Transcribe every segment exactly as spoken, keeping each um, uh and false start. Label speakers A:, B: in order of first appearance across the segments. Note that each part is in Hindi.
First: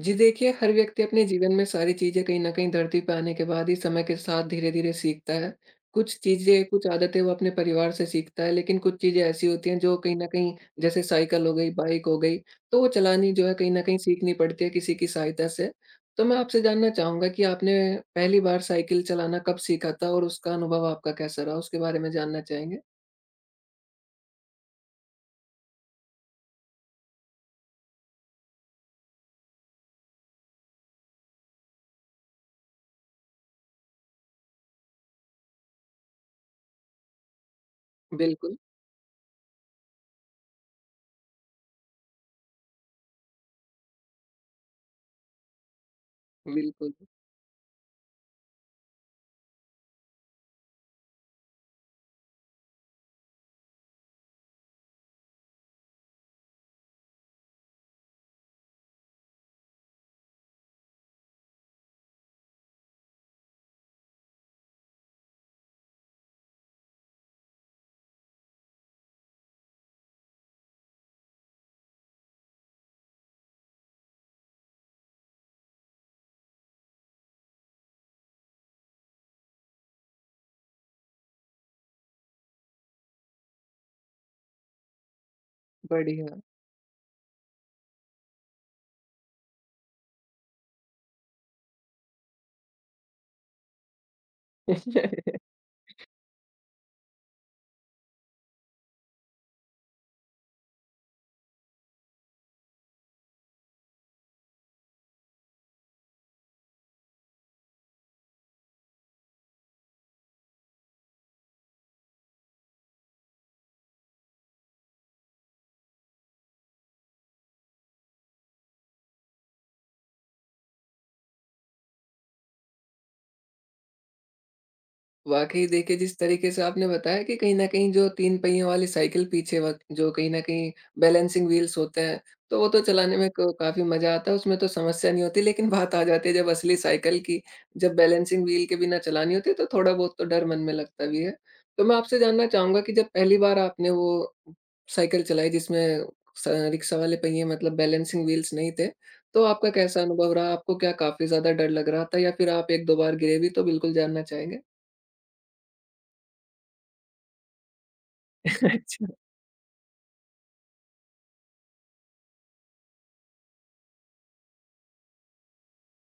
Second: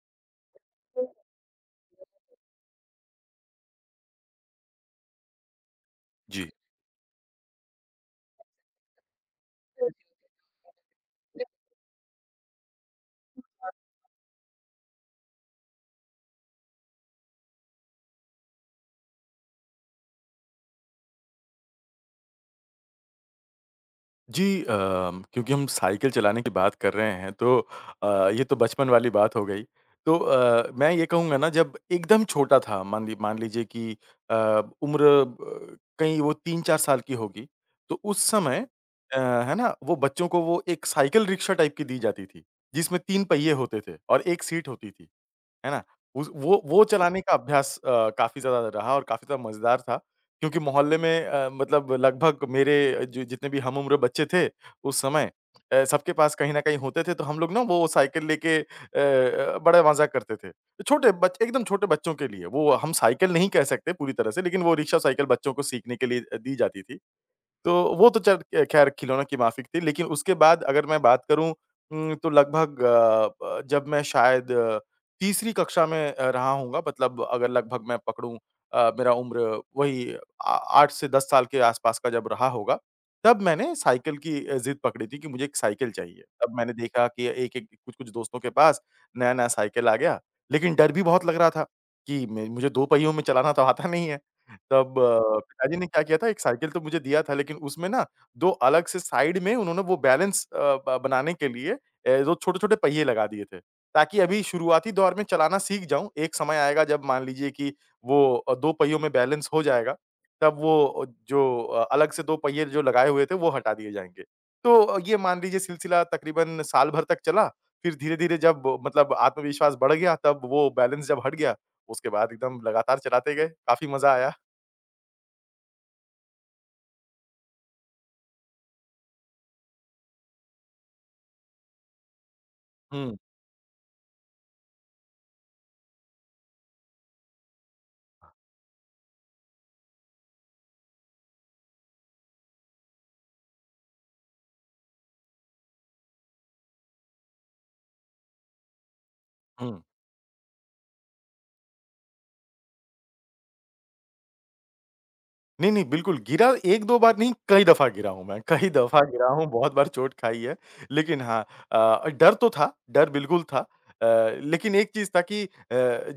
A: जी देखिए, हर व्यक्ति अपने जीवन में सारी चीज़ें कहीं न कहीं धरती पे आने के बाद ही समय के साथ धीरे-धीरे सीखता है। कुछ
B: जी।
A: चीज़ें, कुछ आदतें वो अपने परिवार से सीखता है, लेकिन कुछ चीज़ें ऐसी होती हैं जो कहीं न कहीं जैसे साइकिल हो गई, बाइक हो गई, तो वो चलानी जो है कहीं न कहीं सीखनी पड़ती है किसी की सहायता से। तो मैं आपसे जानना चाहूँगा कि आपने पहली बार साइकिल चलाना कब सीखा था और उसका अनुभव आपका कैसा रहा? उसके बारे में जानना चाहेंगे?
B: जी अ, क्योंकि हम साइकिल चलाने की बात कर रहे हैं तो अ, ये तो बचपन वाली बात हो गई। तो अ, मैं ये कहूँगा ना जब एकदम छोटा था मान लि मान लीजिए कि अ, उम्र अ, कहीं वो तीन चार साल की होगी। तो उस
A: बिल्कुल,
B: समय अ, है ना? वो बच्चों को वो एक साइकिल रिक्शा टाइप की दी जाती थी, जिसमें तीन पहिए होते थे और एक सीट होती थी। है ना? उस वो वो
A: बिल्कुल।
B: चलाने का अभ्यास अ, काफ़ी ज़्यादा रहा और काफ़ी ज़्यादा मज़ेदार था क्योंकि मोहल्ले में अ, मतलब लगभग मेरे जि जितने भी हम उम्र बच्चे थे उस समय अ, सबके पास कहीं न कहीं होते थे, तो हम लोग ना वो साइकिल लेके अ, बड़ा मज़ा करते थे। छोटे बच एकदम छोटे बच्चों के लिए, वो हम साइकिल नहीं कह सकते पूरी तरह से, लेकिन वो रिक्शा साइकिल बच्चों को सीखने के लिए अ, दी जाती थी। तो वो तो चल ख खैर खिलौनों की माफिक थी। लेकिन उसके बाद अगर मैं बात करूँ उम, तो लगभग अ, ब जब मैं शायद अ, तीसरी कक्षा में अ, रहा हूँगा मतलब अगर लगभग मैं पकड़ूँ अ, मेरा उम्र वही आ आठ से दस साल के आस-पास का जब रहा होगा, तब मैंने साइकिल की अ, ज़िद पकड़ी थी कि मुझे एक साइकिल चाहिए।
A: बढ़िया।
B: तब मैंने देखा कि एक-एक, कुछ-कुछ दोस्तों के पास नया-नया साइकिल आ गया। लेकिन डर भी बहुत लग रहा था कि मैं मुझे दो पहियों में चलाना तो आता नहीं है। तब अ, पिताजी ने क्या किया था, एक साइकिल तो मुझे दिया था, लेकिन उसमें ना दो अलग से साइड में उन्होंने वो बैलेंस अ, ब बनाने के लिए ए, जो छोटे-छोटे पहिए लगा दिए थे, ताकि अभी शुरुआती दौर में चलाना सीख जाऊँ। एक समय आएगा जब मान लीजिए कि वो अ, दो पहियों में बैलेंस हो जाएगा, तब वो अ, जो अ, अलग से दो पहिए जो लगाए हुए थे, वो हटा दिए जाएँगे। तो अ, ये मान लीजिए सिलसिला तकरीबन साल भर तक चला, फिर धीरे-धीरे जब अ, मतलब आत्मविश्वास बढ़ गया, तब वो बैलेंस जब हट गया, उसके बाद एकदम लगातार चलाते गए, काफ़ी मज़ा आया।
A: वाक़ई देखिए, जिस तरीके से आपने बताया कि कहीं न कहीं जो तीन पहियों वाली साइकिल पीछे व जो कहीं न कहीं बैलेंसिंग व्हील्स होते हैं, तो वो तो
B: हुँ,
A: चलाने में क काफ़ी मज़ा आता है, उसमें तो समस्या नहीं होती। लेकिन बात आ जाती है जब असली साइकिल की, जब बैलेंसिंग व्हील के बिना चलानी होती है, तो थोड़ा बहुत तो डर मन में लगता भी है। तो मैं आपसे जानना चाहूँगा कि जब पहली बार आपने वो साइकिल चलाई जिसमें स रिक्शा वाले पहिए मतलब बैलेंसिंग व्हील्स नहीं थे, तो आपका
B: हुँ।
A: कैसा अनुभव रहा? आपको क्या काफ़ी ज़्यादा डर लग रहा था या फिर आप एक दो बार गिरे भी? तो बिल्कुल जानना चाहेंगे।
B: नहीं, नहीं, बिल्कुल गिरा एक दो बार नहीं कई दफ़ा गिरा हूँ मैं, कई दफ़ा
A: अच्छा,
B: गिरा हूँ, बहुत बार चोट खाई है। लेकिन हाँ अ, डर तो था, डर बिल्कुल था। अ, लेकिन एक चीज़ था कि अ,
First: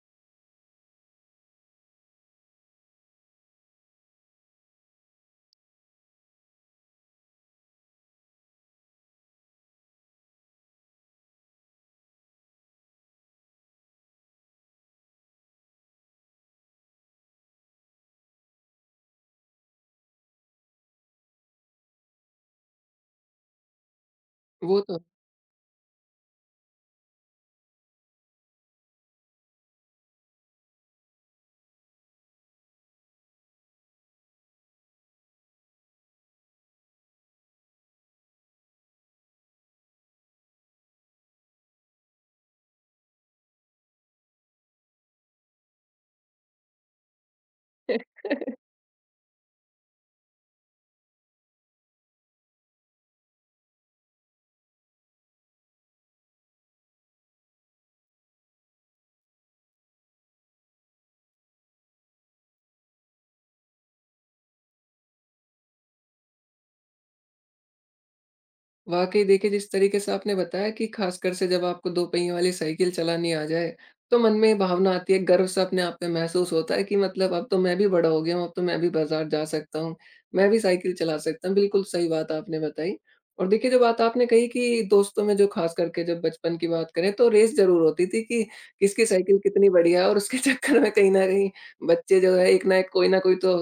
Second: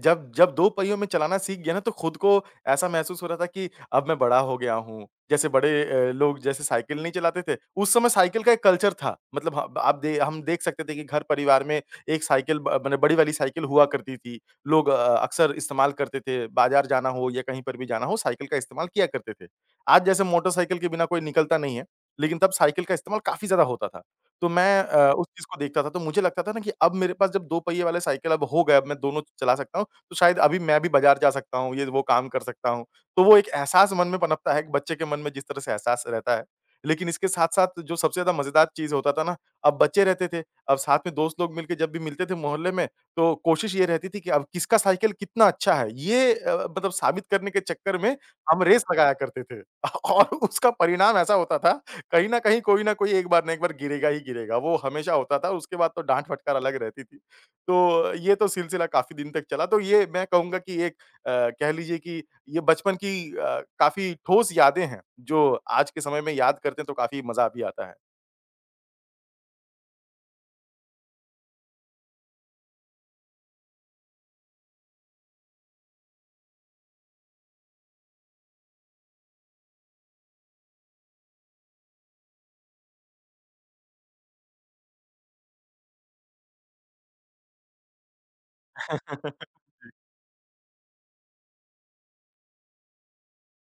B: जब जब दो पहियों में चलाना सीख गया ना तो खुद को ऐसा महसूस हो रहा था कि अब मैं बड़ा हो गया हूँ। जैसे बड़े अ, लोग जैसे साइकिल नहीं चलाते थे, उस समय साइकिल का एक कल्चर था। मतलब ह आप दे हम देख सकते थे कि घर परिवार में एक साइकिल ब मने बड़ी वाली साइकिल हुआ करती थी। लोग अ, अक्सर इस्तेमाल करते थे, बाज़ार जाना हो या कहीं पर भी जाना हो साइकिल का इस्तेमाल किया करते थे। आज जैसे मोटरसाइकिल के बिना कोई निकलता नहीं है, लेकिन तब साइकिल का इस्तेमाल काफ़ी ज़्यादा होता था। तो मैं
A: वो तो
B: अ, उस चीज़ को देखता था तो मुझे लगता था ना कि अब मेरे पास जब दो पहिए वाला साइकिल अब हो गया, अब मैं दोनों चला सकता हूँ, तो शायद अभी मैं भी बाज़ार जा सकता हूँ, ये वो काम कर सकता हूँ। तो वो एक एहसास मन में पनपता है, एक बच्चे के मन में जिस तरह से एहसास रहता है। लेकिन इसके साथ-साथ जो सबसे ज़्यादा मज़ेदार चीज़ होता था ना, अब बच्चे रहते थे, अब साथ में दोस्त लोग मिलके जब भी मिलते थे मोहल्ले में तो कोशिश ये रहती थी कि अब किसका साइकिल कितना अच्छा है, ये अ, मतलब साबित करने के चक्कर
A: है।
B: में हम रेस लगाया करते थे। और उसका परिणाम ऐसा होता था, कहीं न कहीं कोई ना कोई एक बार ना एक बार गिरेगा ही गिरेगा, वो हमेशा होता था, उसके बाद तो डाँट-फटकार अलग रहती थी। तो ये तो सिलसिला काफ़ी दिन तक चला, तो ये मैं कहूँगा कि एक अ, कह लीजिए कि ये बचपन की अ, काफ़ी ठोस यादें हैं, जो आज के समय में याद करते हैं तो काफ़ी मज़ा भी आता है।
A: वाक़ई देखिए, जिस तरीके से आपने बताया कि ख़ासकर से जब आपको दो पहियों वाली साइकिल चलानी आ जाए, तो मन में ये भावना आती है, गर्व-सा अपने आप में महसूस होता है कि मतलब अब तो मैं भी बड़ा हो गया हूँ, अब तो मैं भी बाज़ार जा सकता हूँ, मैं भी साइकिल चला सकता हूँ। बिल्कुल सही बात आपने बताई। और देखिए, जो बात आपने कही कि दोस्तों में जो ख़ास करके जब बचपन की बात करें, तो रेस ज़रूर होती थी कि किसकी साइकिल कितनी बढ़िया है और उसके चक्कर में कहीं न कहीं बच्चे जो है, एक ना एक कोई ना कोई तो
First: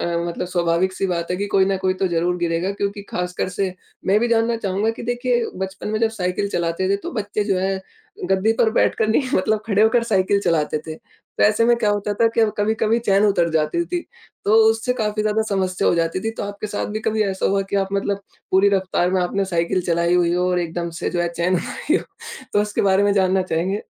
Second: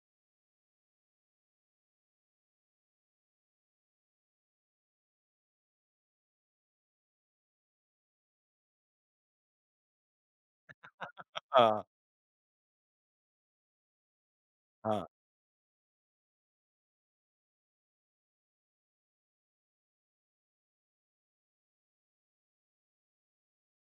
A: अ, मतलब स्वाभाविक-सी बात है कि कोई ना कोई तो ज़रूर गिरेगा। क्योंकि ख़ासकर से मैं भी जानना चाहूँगा कि देखिए बचपन में जब साइकिल चलाते थे तो बच्चे जो है गद्दी पर बैठकर नहीं मतलब खड़े होकर साइकिल चलाते थे। तो ऐसे में
B: हाँ,
A: क्या होता था कि कभी-कभी चैन उतर जाती थी, तो उससे
B: हाँ।
A: काफ़ी ज़्यादा समस्या हो जाती थी। तो आपके साथ भी कभी ऐसा हुआ कि आप मतलब पूरी रफ्तार में आपने साइकिल चलाई हुई हो और एकदम से जो है चैन उतारी हो? तो उसके बारे में जानना चाहेंगे?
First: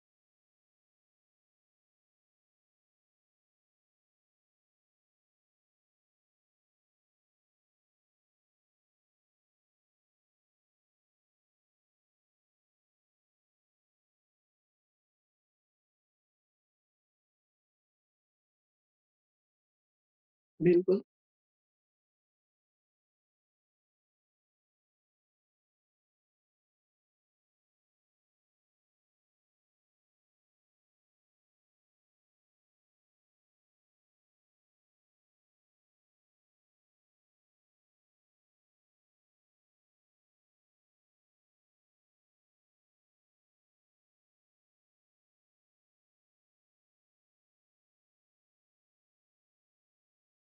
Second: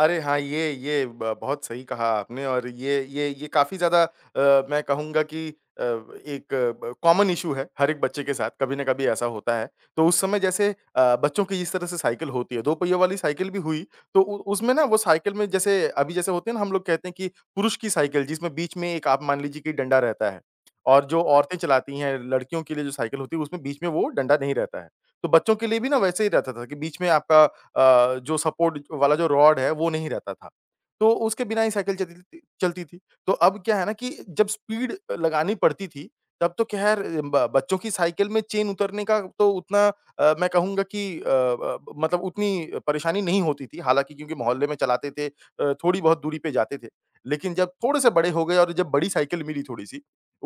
B: अरे हाँ, ये ये ब बहुत सही कहा आपने और ये ये ये काफ़ी ज़्यादा अ, मैं कहूँगा कि अ, एक ब कॉमन इश्यू है, हर एक बच्चे के साथ कभी न कभी ऐसा होता है। तो उस समय जैसे अ, बच्चों की जिस तरह से साइकिल होती है, दो पहियों वाली साइकिल भी हुई, तो उ उसमें ना वो साइकिल में जैसे अभी जैसे होते हैं ना, हम लोग कहते हैं कि पुरुष की साइकिल जिसमें बीच में एक आप मान लीजिए कि डंडा रहता है
A: बिल्कुल।
B: और जो औरतें चलाती हैं, लड़कियों के लिए जो साइकिल होती है, उसमें बीच में वो डंडा नहीं रहता है। तो बच्चों के लिए भी ना वैसे ही रहता था कि बीच में आपका अ, जो सपोर्ट वाला जो रॉड है वो नहीं रहता था। तो उसके बिना ही साइकिल चलती थी चलती थी। तो अब क्या है ना कि जब स्पीड लगानी पड़ती थी, तब तो खैर ब बच्चों की साइकिल में चेन उतरने का तो उतना अ, मैं कहूँगा कि अ, ब मतलब उतनी परेशानी नहीं होती थी। हालाँकि क्योंकि मोहल्ले में चलाते थे अ, थोड़ी बहुत दूरी पे जाते थे। लेकिन जब थोड़े से बड़े हो गए और जब बड़ी साइकिल मिली थोड़ी-सी,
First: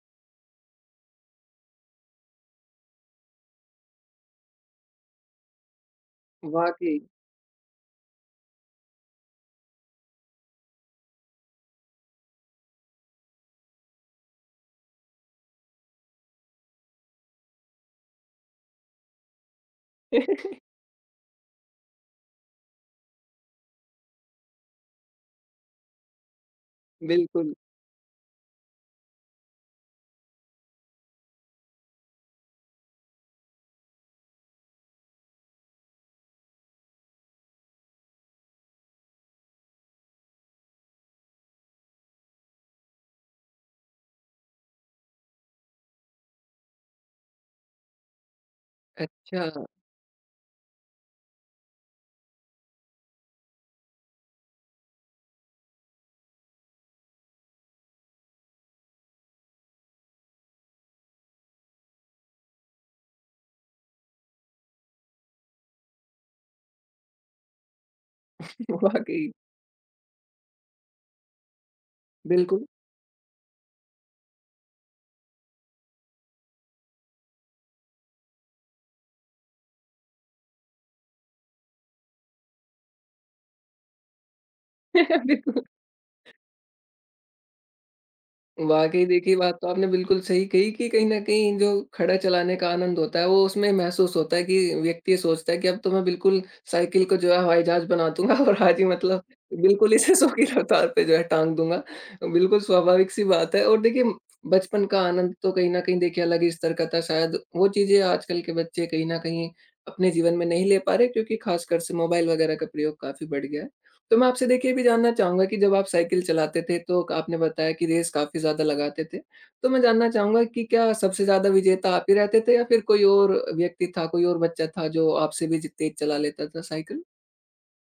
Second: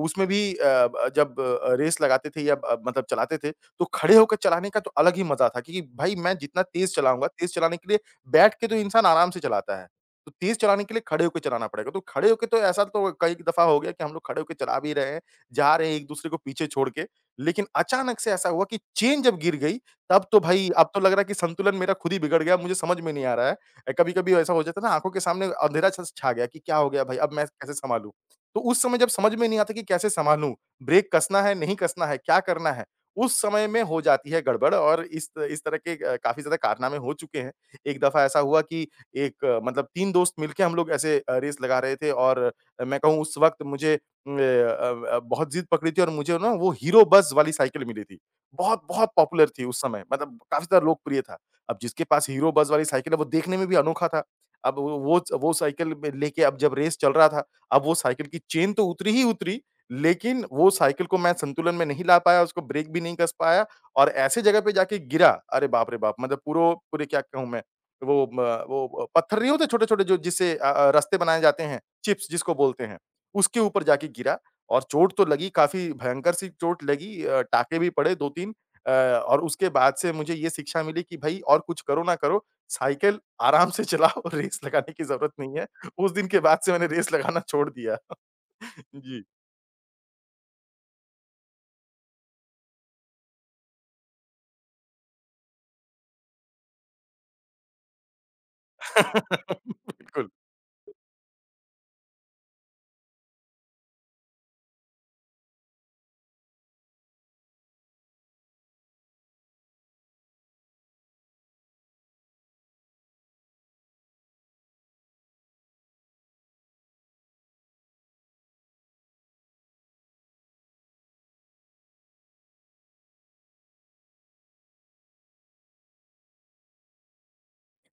B: उसमें भी अ, ब जब अ, रेस लगाते थे या ब मतलब चलाते थे, तो खड़े होकर चलाने का तो अलग ही मज़ा था क्योंकि भाई मैं जितना तेज़
A: वाक़ई।
B: चलाऊँगा, तेज़ चलाने के लिए बैठ के तो इंसान आराम से चलाता है। तो तेज़ चलाने के लिए खड़े होके चलाना पड़ेगा। तो खड़े होके तो ऐसा तो कई दफ़ा हो गया कि हम लोग खड़े होके चला भी रहे हैं, जा रहे हैं एक-दूसरे को पीछे छोड़ के। लेकिन अचानक से ऐसा हुआ कि चेन जब गिर गई, तब तो भाई अब तो लग रहा है कि संतुलन मेरा खुद ही बिगड़ गया, मुझे समझ में नहीं आ रहा है। अ, कभी-कभी ऐसा हो जाता है ना आँखों के सामने अँधेरा सा छा गया कि क्या हो गया भाई, अब मैं
A: बिल्कुल।
B: कैसे सँभालूँ? तो उस समय जब समझ में नहीं आता कि कैसे सँभालूँ? ब्रेक कसना है, नहीं कसना है, क्या करना है? उस समय में हो जाती है गड़बड़ और इस इस तरह के अ, काफ़ी ज़्यादा कारनामे हो चुके हैं। एक दफ़ा ऐसा हुआ कि एक अ, मतलब तीन दोस्त मिलके हम लोग ऐसे अ, रेस लगा रहे थे और मैं कहूँ उस वक़्त मुझे उम, ए अ अ, बहुत ज़िद पकड़ी थी और मुझे ना वो हीरो बज़ वाली साइकिल मिली थी। बहुत-बहुत
A: अच्छा।
B: पॉपुलर थी उस समय मतलब काफ़ी ज़्यादा लोकप्रिय था। अब जिसके पास हीरो बज़ वाली साइकिल है वो देखने में भी अनोखा था। अब वो वो वो साइकिल में लेके अब जब रेस चल रहा था, अब वो साइकिल की चेन तो उतरी ही उतरी लेकिन वो साइकिल को मैं संतुलन में नहीं ला पाया, उसको ब्रेक भी नहीं कस पाया और ऐसे जगह पे जाके गिरा, अरे बाप रे बाप! मतलब पूरो पूरे क्या कहूँ मैं, वो म वो
A: वाक़ई।
B: पत्थर नहीं होते छोटे-छोटे जो जिससे अ अ, रास्ते बनाए जाते हैं, चिप्स जिसको
A: बिल्कुल।
B: बोलते हैं, उसके ऊपर जाके गिरा और चोट तो लगी, काफ़ी भयंकर सी चोट लगी अ, टाँके भी पड़े दो तीन अ, और उसके बाद से मुझे ये शिक्षा मिली कि भई और कुछ करो ना करो, साइकिल आराम से चलाओ, रेस लगाने की ज़रूरत नहीं
A: बिल्कुल।
B: है। उस दिन के बाद से मैंने रेस लगाना छोड़ दिया।
A: वाक़ई
B: जी,
A: देखिए, बात तो आपने बिल्कुल सही कही कि कहीं न कहीं जो खड़ा चलाने का आनंद होता है, वो उसमें महसूस होता है कि व्यक्ति ये सोचता है कि अब तो मैं बिल्कुल साइकिल को जो है हवाई जहाज़ बना दूँगा और आज ही मतलब बिल्कुल इसे सौ
B: बिल्कुल।
A: की रफ़्तार पे जो है टाँग दूँगा। बिल्कुल स्वाभाविक-सी बात है। और देखिए बचपन का आनंद तो कहीं न कहीं देखिए अलग ही स्तर का था। शायद वो चीज़ें आजकल के बच्चे कहीं न कहीं अपने जीवन में नहीं ले पा रहे, क्योंकि ख़ासकर से मोबाइल वग़ैरह का प्रयोग काफ़ी बढ़ गया है। तो मैं आपसे देखिए ये भी जानना चाहूँगा कि जब आप साइकिल चलाते थे तो आपने बताया कि रेस काफ़ी ज़्यादा लगाते थे। तो मैं जानना चाहूँगा कि क्या सबसे ज़्यादा विजेता आप ही रहते थे या फिर कोई और व्यक्ति था, कोई और बच्चा था जो आपसे भी ज तेज़ चला लेता था साइकिल?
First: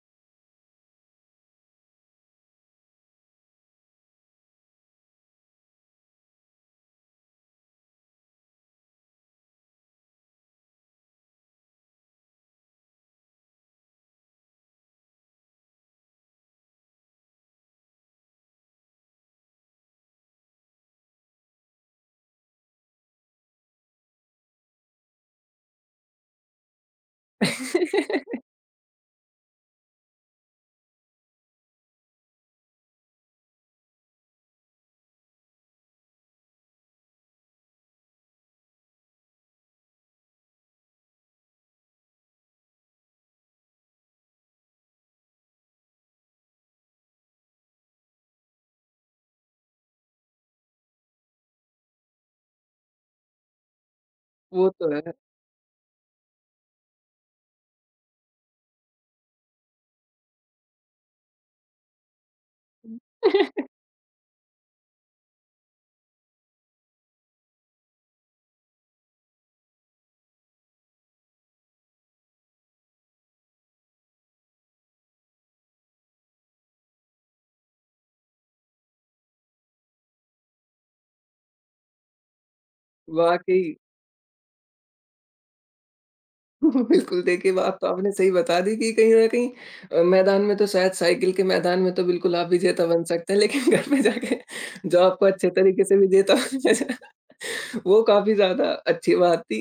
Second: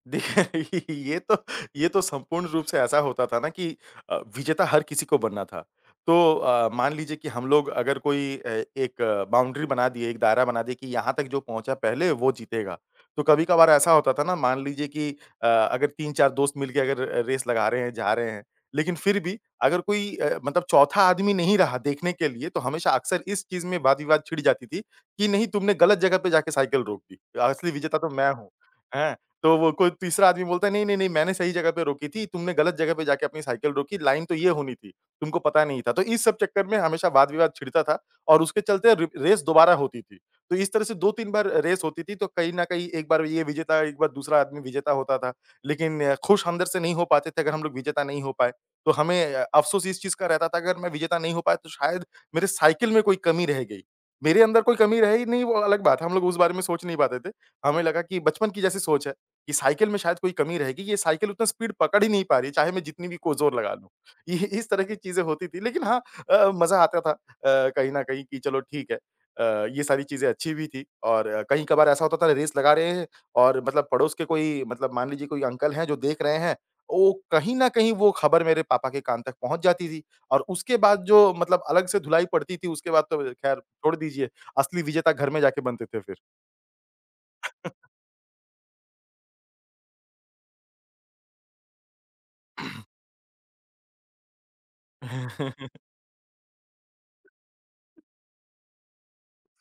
B: देखिए ये तो ये तो संपूर्ण रूप से ऐसा होता था ना कि अ, विजेता हर किसी को बनना था। तो अ, मान लीजिए कि हम लोग अगर कोई अ, एक बाउंड्री बना दिए, एक दायरा बना दिए कि यहाँ तक जो पहुँचा पहले वो जीतेगा। तो कभी-कभार ऐसा होता था ना मान लीजिए कि अ, अगर तीन चार दोस्त मिल के अगर अ, रेस लगा रहे हैं, जा रहे हैं। लेकिन फिर भी अगर कोई अ, मतलब चौथा आदमी नहीं रहा देखने के लिए तो हमेशा अक्सर इस चीज़ में वाद-विवाद छिड़ जाती थी कि नहीं तुमने गलत जगह पे जाके साइकिल रोक दी। असली विजेता तो मैं हूँ। हैं? तो वो कोई तीसरा आदमी बोलता है, "नहीं, नहीं, नहीं, मैंने सही जगह पे रोकी थी, तुमने गलत जगह पे जाके अपनी साइकिल रोकी, लाइन तो ये होनी थी, तुमको पता नहीं था।" तो इस सब चक्कर में हमेशा वाद-विवाद छिड़ता था और उसके चलते रि रेस दोबारा होती थी। तो इस तरह से दो-तीन बार रेस होती थी, तो कहीं न कहीं एक बार ये विजेता, एक बार दूसरा आदमी विजेता होता था। लेकिन अ, खुश अंदर से नहीं हो पाते थे अगर हम लोग विजेता नहीं हो पाए। तो हमें अ, अफ़सोस इस चीज़ का रहता था अगर मैं विजेता नहीं हो पाया तो शायद मेरे साइकिल में कोई कमी रह गई। मेरे अंदर
A: वो
B: कोई
A: तो
B: कमी
A: है।
B: रही नहीं वो अलग बात है, हम लोग उस बारे में सोच नहीं पाते थे। हमें लगा कि बचपन की जैसी सोच है। ये साइकिल में शायद कोई कमी रहेगी, ये साइकिल उतना स्पीड पकड़ ही नहीं पा रही, चाहे मैं जितनी भी को ज़ोर लगा लूँ। ये इस तरह की चीज़ें होती थी लेकिन हाँ, अ, मज़ा आता था अ, कहीं न कहीं कि चलो ठीक है, अ, ये सारी चीज़ें अच्छी भी थी और कहीं-कभार ऐसा होता था रेस लगा रहे हैं और मतलब पड़ोस के कोई मतलब मान लीजिए कोई अंकल हैं जो देख रहे हैं, वो कहीं न कहीं वो खबर मेरे पापा के कान तक पहुँच जाती थी और उसके बाद जो मतलब अलग से धुलाई पड़ती थी, उसके बाद तो खैर
A: वाक़ई।
B: छोड़ दीजिए, असली विजेता घर में जाके बनते थे फिर।
A: बिल्कुल। देखिए बात तो आपने सही बता दी कि कहीं न कहीं अ, मैदान में तो शायद साइकिल के मैदान में तो बिल्कुल आप विजेता बन सकते हैं, लेकिन घर पे जाके जो आपको अच्छे तरीके से विजेता बनाया जाए, वो काफ़ी ज़्यादा अच्छी बात थी।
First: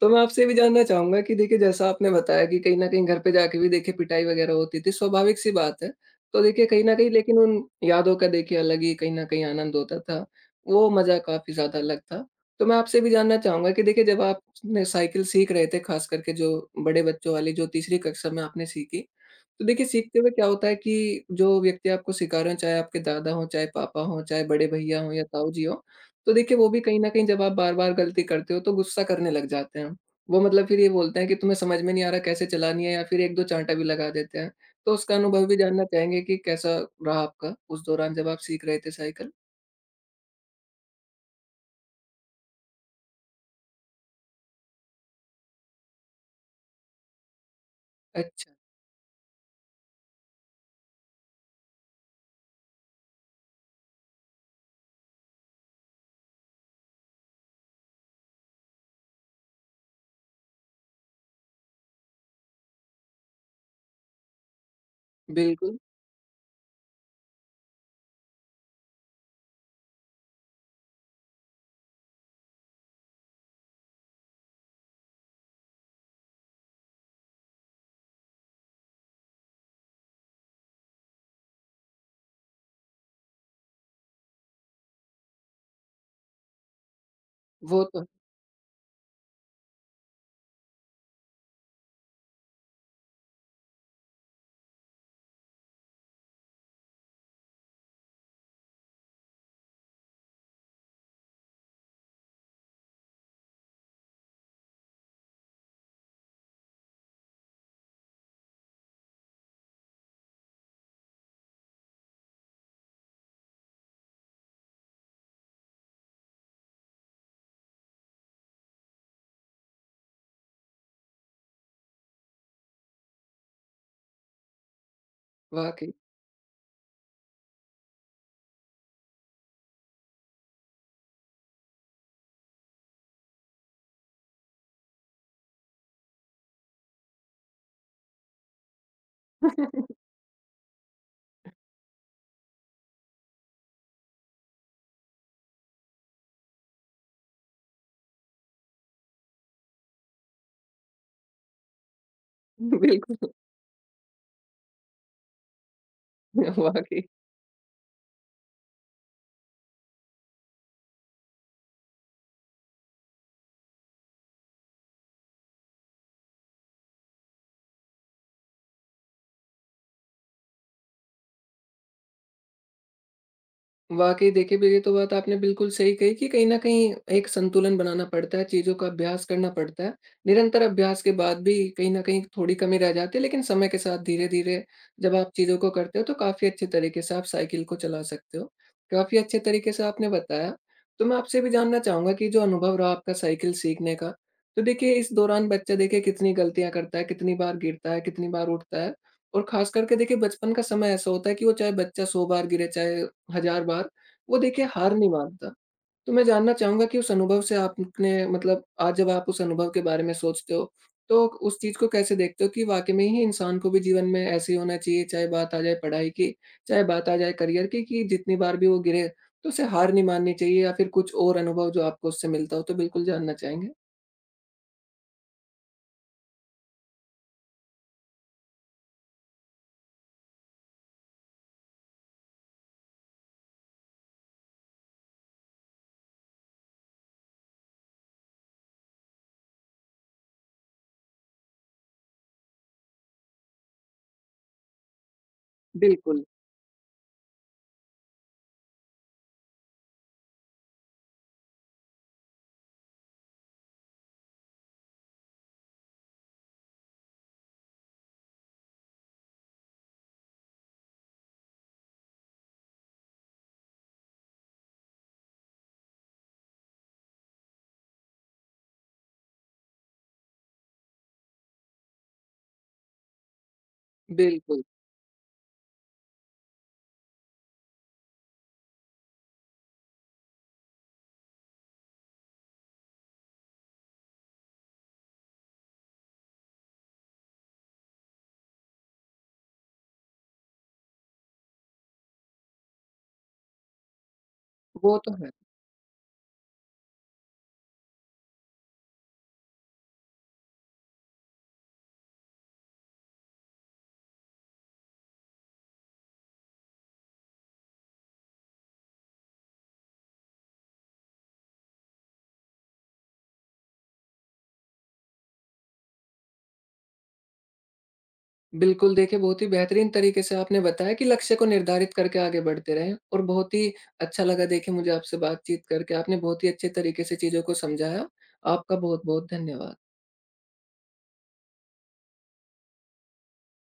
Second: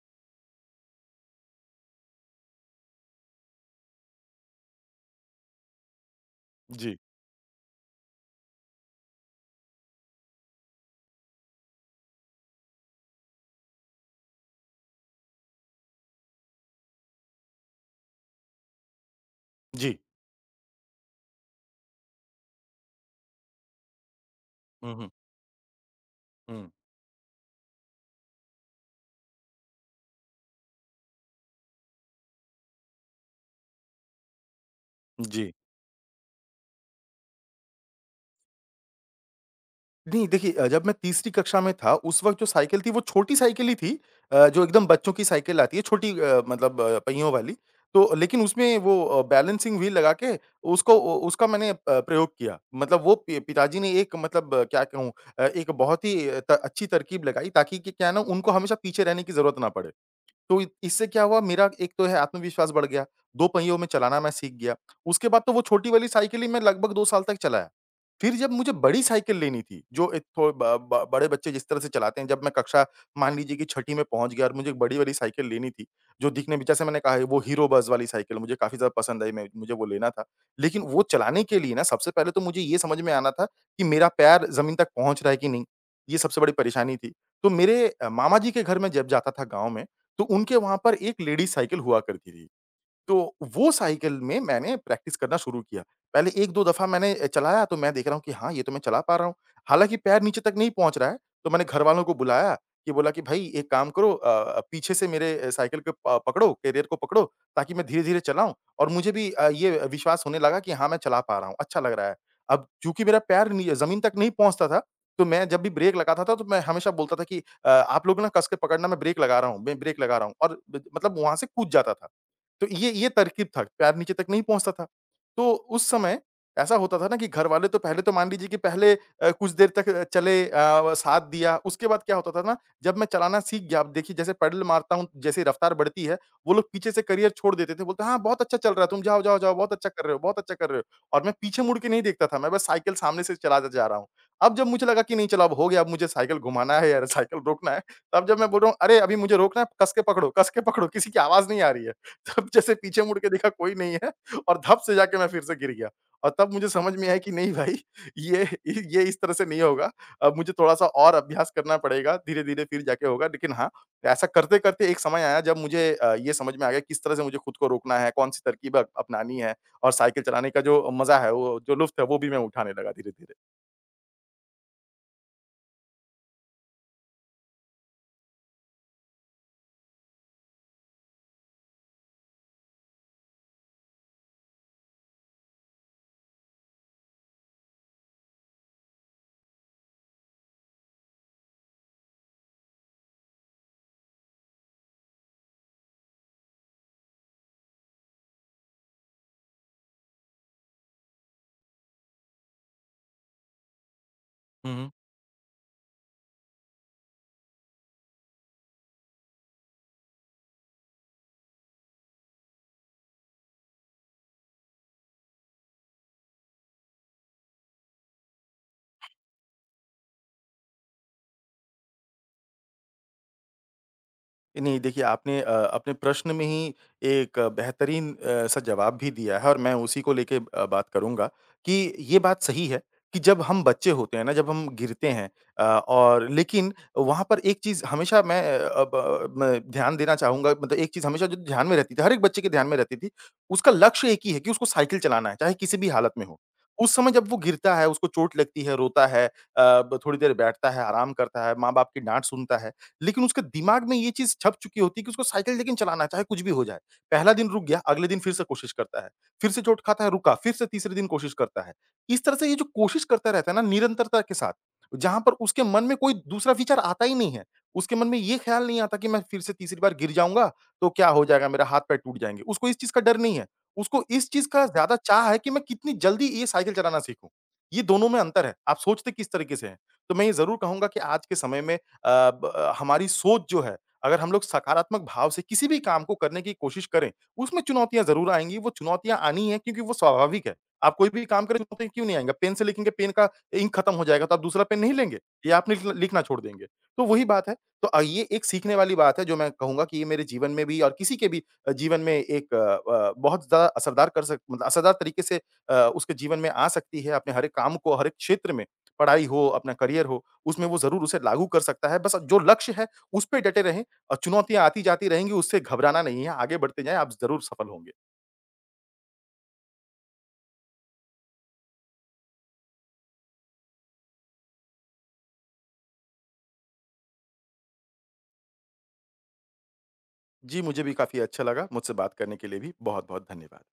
A: तो मैं आपसे ये भी जानना चाहूँगा कि देखिए जैसा आपने बताया कि कहीं न कहीं घर पे जाके भी देखिए पिटाई वग़ैरह होती थी, स्वाभाविक-सी बात है। तो देखिए कहीं न
B: जी,
A: कहीं लेकिन उन यादों का देखिए अलग ही कहीं न कहीं आनंद होता था, वो मज़ा काफ़ी ज़्यादा अलग था। तो मैं आपसे भी जानना चाहूँगा कि देखिए जब आपने साइकिल सीख रहे थे, ख़ास करके जो बड़े बच्चों वाली जो तीसरी कक्षा में आपने सीखी, तो देखिए
B: जी।
A: सीखते हुए क्या होता है कि जो व्यक्ति आपको सिखा रहे हो चाहे आपके दादा हो, चाहे पापा हो, चाहे बड़े
B: हुँ,
A: भैया
B: हुँ,
A: हो या ताऊ जी हो, तो देखिए वो
B: हुँ।
A: भी कहीं ना कहीं जब आप बार बार गलती करते हो तो गुस्सा करने लग जाते हैं। वो मतलब फिर ये बोलते हैं कि तुम्हें समझ में नहीं आ रहा कैसे चलानी है, या फिर एक दो चांटा भी लगा देते हैं। तो उसका अनुभव
B: जी।
A: भी जानना चाहेंगे कि कैसा रहा आपका उस दौरान जब आप सीख रहे थे साइकिल।
B: नहीं देखिए, अ, जब मैं तीसरी कक्षा में था उस वक़्त जो साइकिल थी वो छोटी साइकिल ही थी, अ, जो एकदम बच्चों की साइकिल आती है छोटी, अ, मतलब अ, पहियों वाली। तो लेकिन
A: अच्छा।
B: उसमें वो अ, बैलेंसिंग व्हील लगा के उसको उ उसका मैंने अ, प्रयोग किया। मतलब वो पि पिताजी ने एक मतलब अ, क्या कहूँ, अ, एक बहुत ही अ, त अच्छी तरकीब लगाई ताकि कि क्या है ना उनको हमेशा पीछे रहने की ज़रूरत ना पड़े। तो इत इससे क्या हुआ मेरा एक तो है आत्मविश्वास बढ़ गया, दो पहियों में चलाना मैं सीख गया। उसके बाद तो वो
A: बिल्कुल।
B: छोटी वाली साइकिल ही मैं लगभग दो साल तक चलाया। फिर जब मुझे बड़ी साइकिल लेनी थी, जो एक थो ब ब बड़े बच्चे जिस तरह से चलाते हैं, जब मैं कक्षा मान लीजिए कि छठी में पहुँच गया और मुझे एक बड़ी वाली साइकिल लेनी थी, जो दिखने में जैसे मैंने कहा है वो हीरो बस वाली साइकिल मुझे काफ़ी ज़्यादा पसंद आई मैं मुझे वो लेना था। लेकिन वो चलाने के लिए ना सबसे पहले तो मुझे ये समझ में आना था कि मेरा पैर ज़मीन तक पहुँच रहा है कि नहीं? ये सबसे बड़ी परेशानी थी। तो
A: वो
B: मेरे
A: तो है,
B: अ, मामा जी के घर में जब जाता था गाँव में तो उनके वहाँ पर एक लेडीज़ साइकिल हुआ करती थी। तो वो साइकिल में मैंने प्रैक्टिस करना शुरू किया। पहले एक-दो दफ़ा मैंने अ, चलाया तो मैं देख रहा हूँ कि हाँ, ये तो मैं चला पा रहा हूँ। हालाँकि पैर नीचे तक नहीं पहुँच रहा है, तो मैंने घरवालों को बुलाया कि बोला कि भई एक काम करो, अ अ, पीछे से मेरे अ, साइकिल को प पकड़ो, कैरियर को पकड़ो ताकि मैं धीरे-धीरे चलाऊँ और मुझे भी अ, ये विश्वास होने लगा कि हाँ, मैं चला पा रहा हूँ, अच्छा लग रहा है। अब चूँकि मेरा पैर नी ज़मीन तक नहीं पहुँचता था, तो मैं जब भी ब्रेक लगाता था तो मैं हमेशा बोलता था कि अ, आप लोग ना कस के पकड़ना मैं ब्रेक लगा रहा हूँ, मैं ब्रेक लगा रहा हूँ और ब मतलब वहाँ से कूद जाता था। तो ये ये तरकीब था, पैर नीचे तक नहीं पहुँचता था। तो उस
A: वाकई।
B: समय ऐसा होता था ना कि घरवाले तो पहले तो मान लीजिए कि पहले अ, कुछ देर तक अ, चले अ, वो साथ दिया, उसके बाद क्या होता था ना, जब मैं चलाना सीख गया, अब देखिए जैसे पैडल मारता हूँ, जैसे रफ्तार बढ़ती है, वो लोग पीछे से करियर छोड़ देते थे, बोलते, "हाँ, बहुत अच्छा चल रहा है, तुम जाओ, जाओ, जाओ, बहुत अच्छा कर रहे हो, बहुत अच्छा कर रहे हो।" और मैं पीछे मुड़ के नहीं देखता था, मैं बस साइकिल सामने से चलाता जा रहा हूँ। अब जब मुझे लगा कि नहीं चलो अब हो गया, अब मुझे साइकिल घुमाना है या साइकिल रोकना है, तब जब मैं बोल रहा हूँ, "अरे! अभी मुझे रोकना है, कस के पकड़ो, कस के पकड़ो।" किसी की आवाज़ नहीं आ रही है। तब जैसे पीछे मुड़ के
A: बिल्कुल।
B: देखा कोई नहीं है और धप से जाके मैं फिर से गिर गया और तब मुझे समझ
A: वाकई।
B: में आया कि नहीं भाई, ये ये इस तरह से नहीं होगा। अब मुझे थोड़ा-सा और अभ्यास करना पड़ेगा, धीरे-धीरे फिर जाके होगा। लेकिन हाँ, ऐसा करते-करते एक समय आया जब मुझे अ, ये समझ में आ गया किस तरह से मुझे खुद को रोकना है, कौन-सी तरकीब अ, अपनानी है और साइकिल चलाने का जो मज़ा है, वो जो लुफ्त है, वो भी मैं उठाने लगा धीरे-धीरे।
A: वाक़ई देखिए, भी ये तो बात आपने बिल्कुल सही कही कि कहीं न कहीं एक संतुलन बनाना पड़ता है, चीज़ों का अभ्यास करना पड़ता है। निरंतर अभ्यास के बाद भी कहीं न कहीं थोड़ी कमी रह जाती है, लेकिन समय के साथ धीरे-धीरे जब आप चीज़ों को करते हो तो काफ़ी अच्छे तरीके से आप साइकिल को चला सकते हो। काफ़ी अच्छे तरीके से आपने बताया। तो मैं आपसे भी जानना चाहूँगा कि जो अनुभव रहा आपका साइकिल सीखने का, तो देखिए इस दौरान बच्चा देखिए कितनी गलतियाँ करता है, कितनी बार गिरता है, कितनी बार उठता है? और ख़ास करके देखिए बचपन का समय ऐसा होता है कि वो चाहे बच्चा सौ बार गिरे, चाहे हज़ार बार, वो देखिए
B: हुँ, हुँ।
A: हार नहीं मानता। तो मैं जानना चाहूँगा कि उस अनुभव से आपने मतलब आज जब आप उस अनुभव के बारे में सोचते हो, तो उस चीज़ को कैसे देखते हो कि वाक़ई में ही इंसान को भी जीवन में ऐसे ही होना चाहिए, चाहे बात आ जाए पढ़ाई की, चाहे बात आ जाए करियर की, कि जितनी बार भी वो गिरे, तो उसे हार नहीं माननी चाहिए, या फिर कुछ और अनुभव जो आपको उससे मिलता हो, तो बिल्कुल जानना चाहेंगे?
B: नहीं, देखिए आपने अ, अपने प्रश्न में ही एक अ, बेहतरीन अ, सा जवाब भी दिया है और मैं उसी को लेके अ, बात करूँगा कि ये बात सही है कि जब हम बच्चे होते हैं ना, जब हम गिरते हैं अ, और लेकिन वहाँ पर एक चीज़ हमेशा मैं अ, ब मैं ध्यान देना चाहूँगा, मतलब एक चीज़ हमेशा जो ध्यान में रहती थी, हर एक बच्चे के ध्यान में रहती थी, उसका लक्ष्य एक ही है कि उसको साइकिल चलाना है, चाहे किसी भी हालत
A: बिल्कुल,
B: में हो। उस समय जब वो गिरता है, उसको चोट लगती है, रोता है, अ, ब थोड़ी देर बैठता है, आराम करता है, माँ-बाप की डाँट सुनता है, लेकिन उसके दिमाग में ये चीज़ छप चुकी होती है कि उसको साइकिल लेकिन चलाना है, चाहे कुछ भी हो जाए। पहला दिन रुक गया, अगले दिन फिर से कोशिश करता है, फिर से चोट खाता है, रुका, फिर से तीसरे दिन कोशिश करता है। इस तरह से ये जो कोशिश करता रहता है ना निरंतरता के साथ, जहाँ पर उसके मन में कोई दूसरा विचार आता ही नहीं है। उसके मन में ये ख़्याल नहीं आता कि मैं फिर से तीसरी बार गिर जाऊँगा, तो क्या हो जाएगा, मेरा हाथ-पैर टूट जाएँगे। उसको इस चीज़ का डर नहीं है। उसको इस चीज़
A: बिल्कुल।
B: का ज़्यादा चाह है कि मैं कितनी जल्दी ये साइकिल चलाना सीखूँ। ये दोनों में अंतर है। आप सोचते किस तरीके से हैं? तो मैं ये ज़रूर कहूँगा कि आज के समय में अ, ब हमारी सोच जो है, अगर हम लोग सकारात्मक भाव से किसी भी काम को करने की कोशिश करें, उसमें चुनौतियाँ ज़रूर आएँगी। वो चुनौतियाँ आनी ही हैं क्योंकि वो स्वाभाविक है। आप कोई भी काम करें तो क्यों नहीं आएँगा? पेन से लिखेंगे, पेन का इंक खत्म हो जाएगा तो आप दूसरा पेन नहीं
A: वो तो
B: लेंगे
A: है।
B: या आप लिख लिखना छोड़ देंगे। तो वही बात है। तो अ, ये एक सीखने वाली बात है जो मैं कहूँगा कि ये मेरे जीवन में भी और किसी के भी अ, जीवन में एक अ अ, बहुत ज़्यादा असरदार कर सक मतलब असरदार तरीके से अ, उसके जीवन में आ सकती है अपने हर एक काम को, हर एक क्षेत्र में। पढ़ाई हो, अपना करियर हो। उसमें वो ज़रूर उसे लागू कर सकता है। बस जो लक्ष्य है, उस पे डटे रहें और चुनौतियाँ आती जाती रहेंगी, उससे घबराना नहीं है, आगे बढ़ते जाएँ, आप ज़रूर सफल होंगे।
A: बिल्कुल, देखिए बहुत ही बेहतरीन तरीके से आपने बताया कि लक्ष्य को निर्धारित करके आगे बढ़ते रहें। और बहुत ही अच्छा लगा देखिए मुझे आपसे बातचीत करके। आपने बहुत ही अच्छे तरीके से चीज़ों को समझाया। आपका बहुत-बहुत धन्यवाद।
B: जी, मुझे भी काफ़ी अच्छा लगा। मुझसे बात करने के लिए भी बहुत-बहुत धन्यवाद।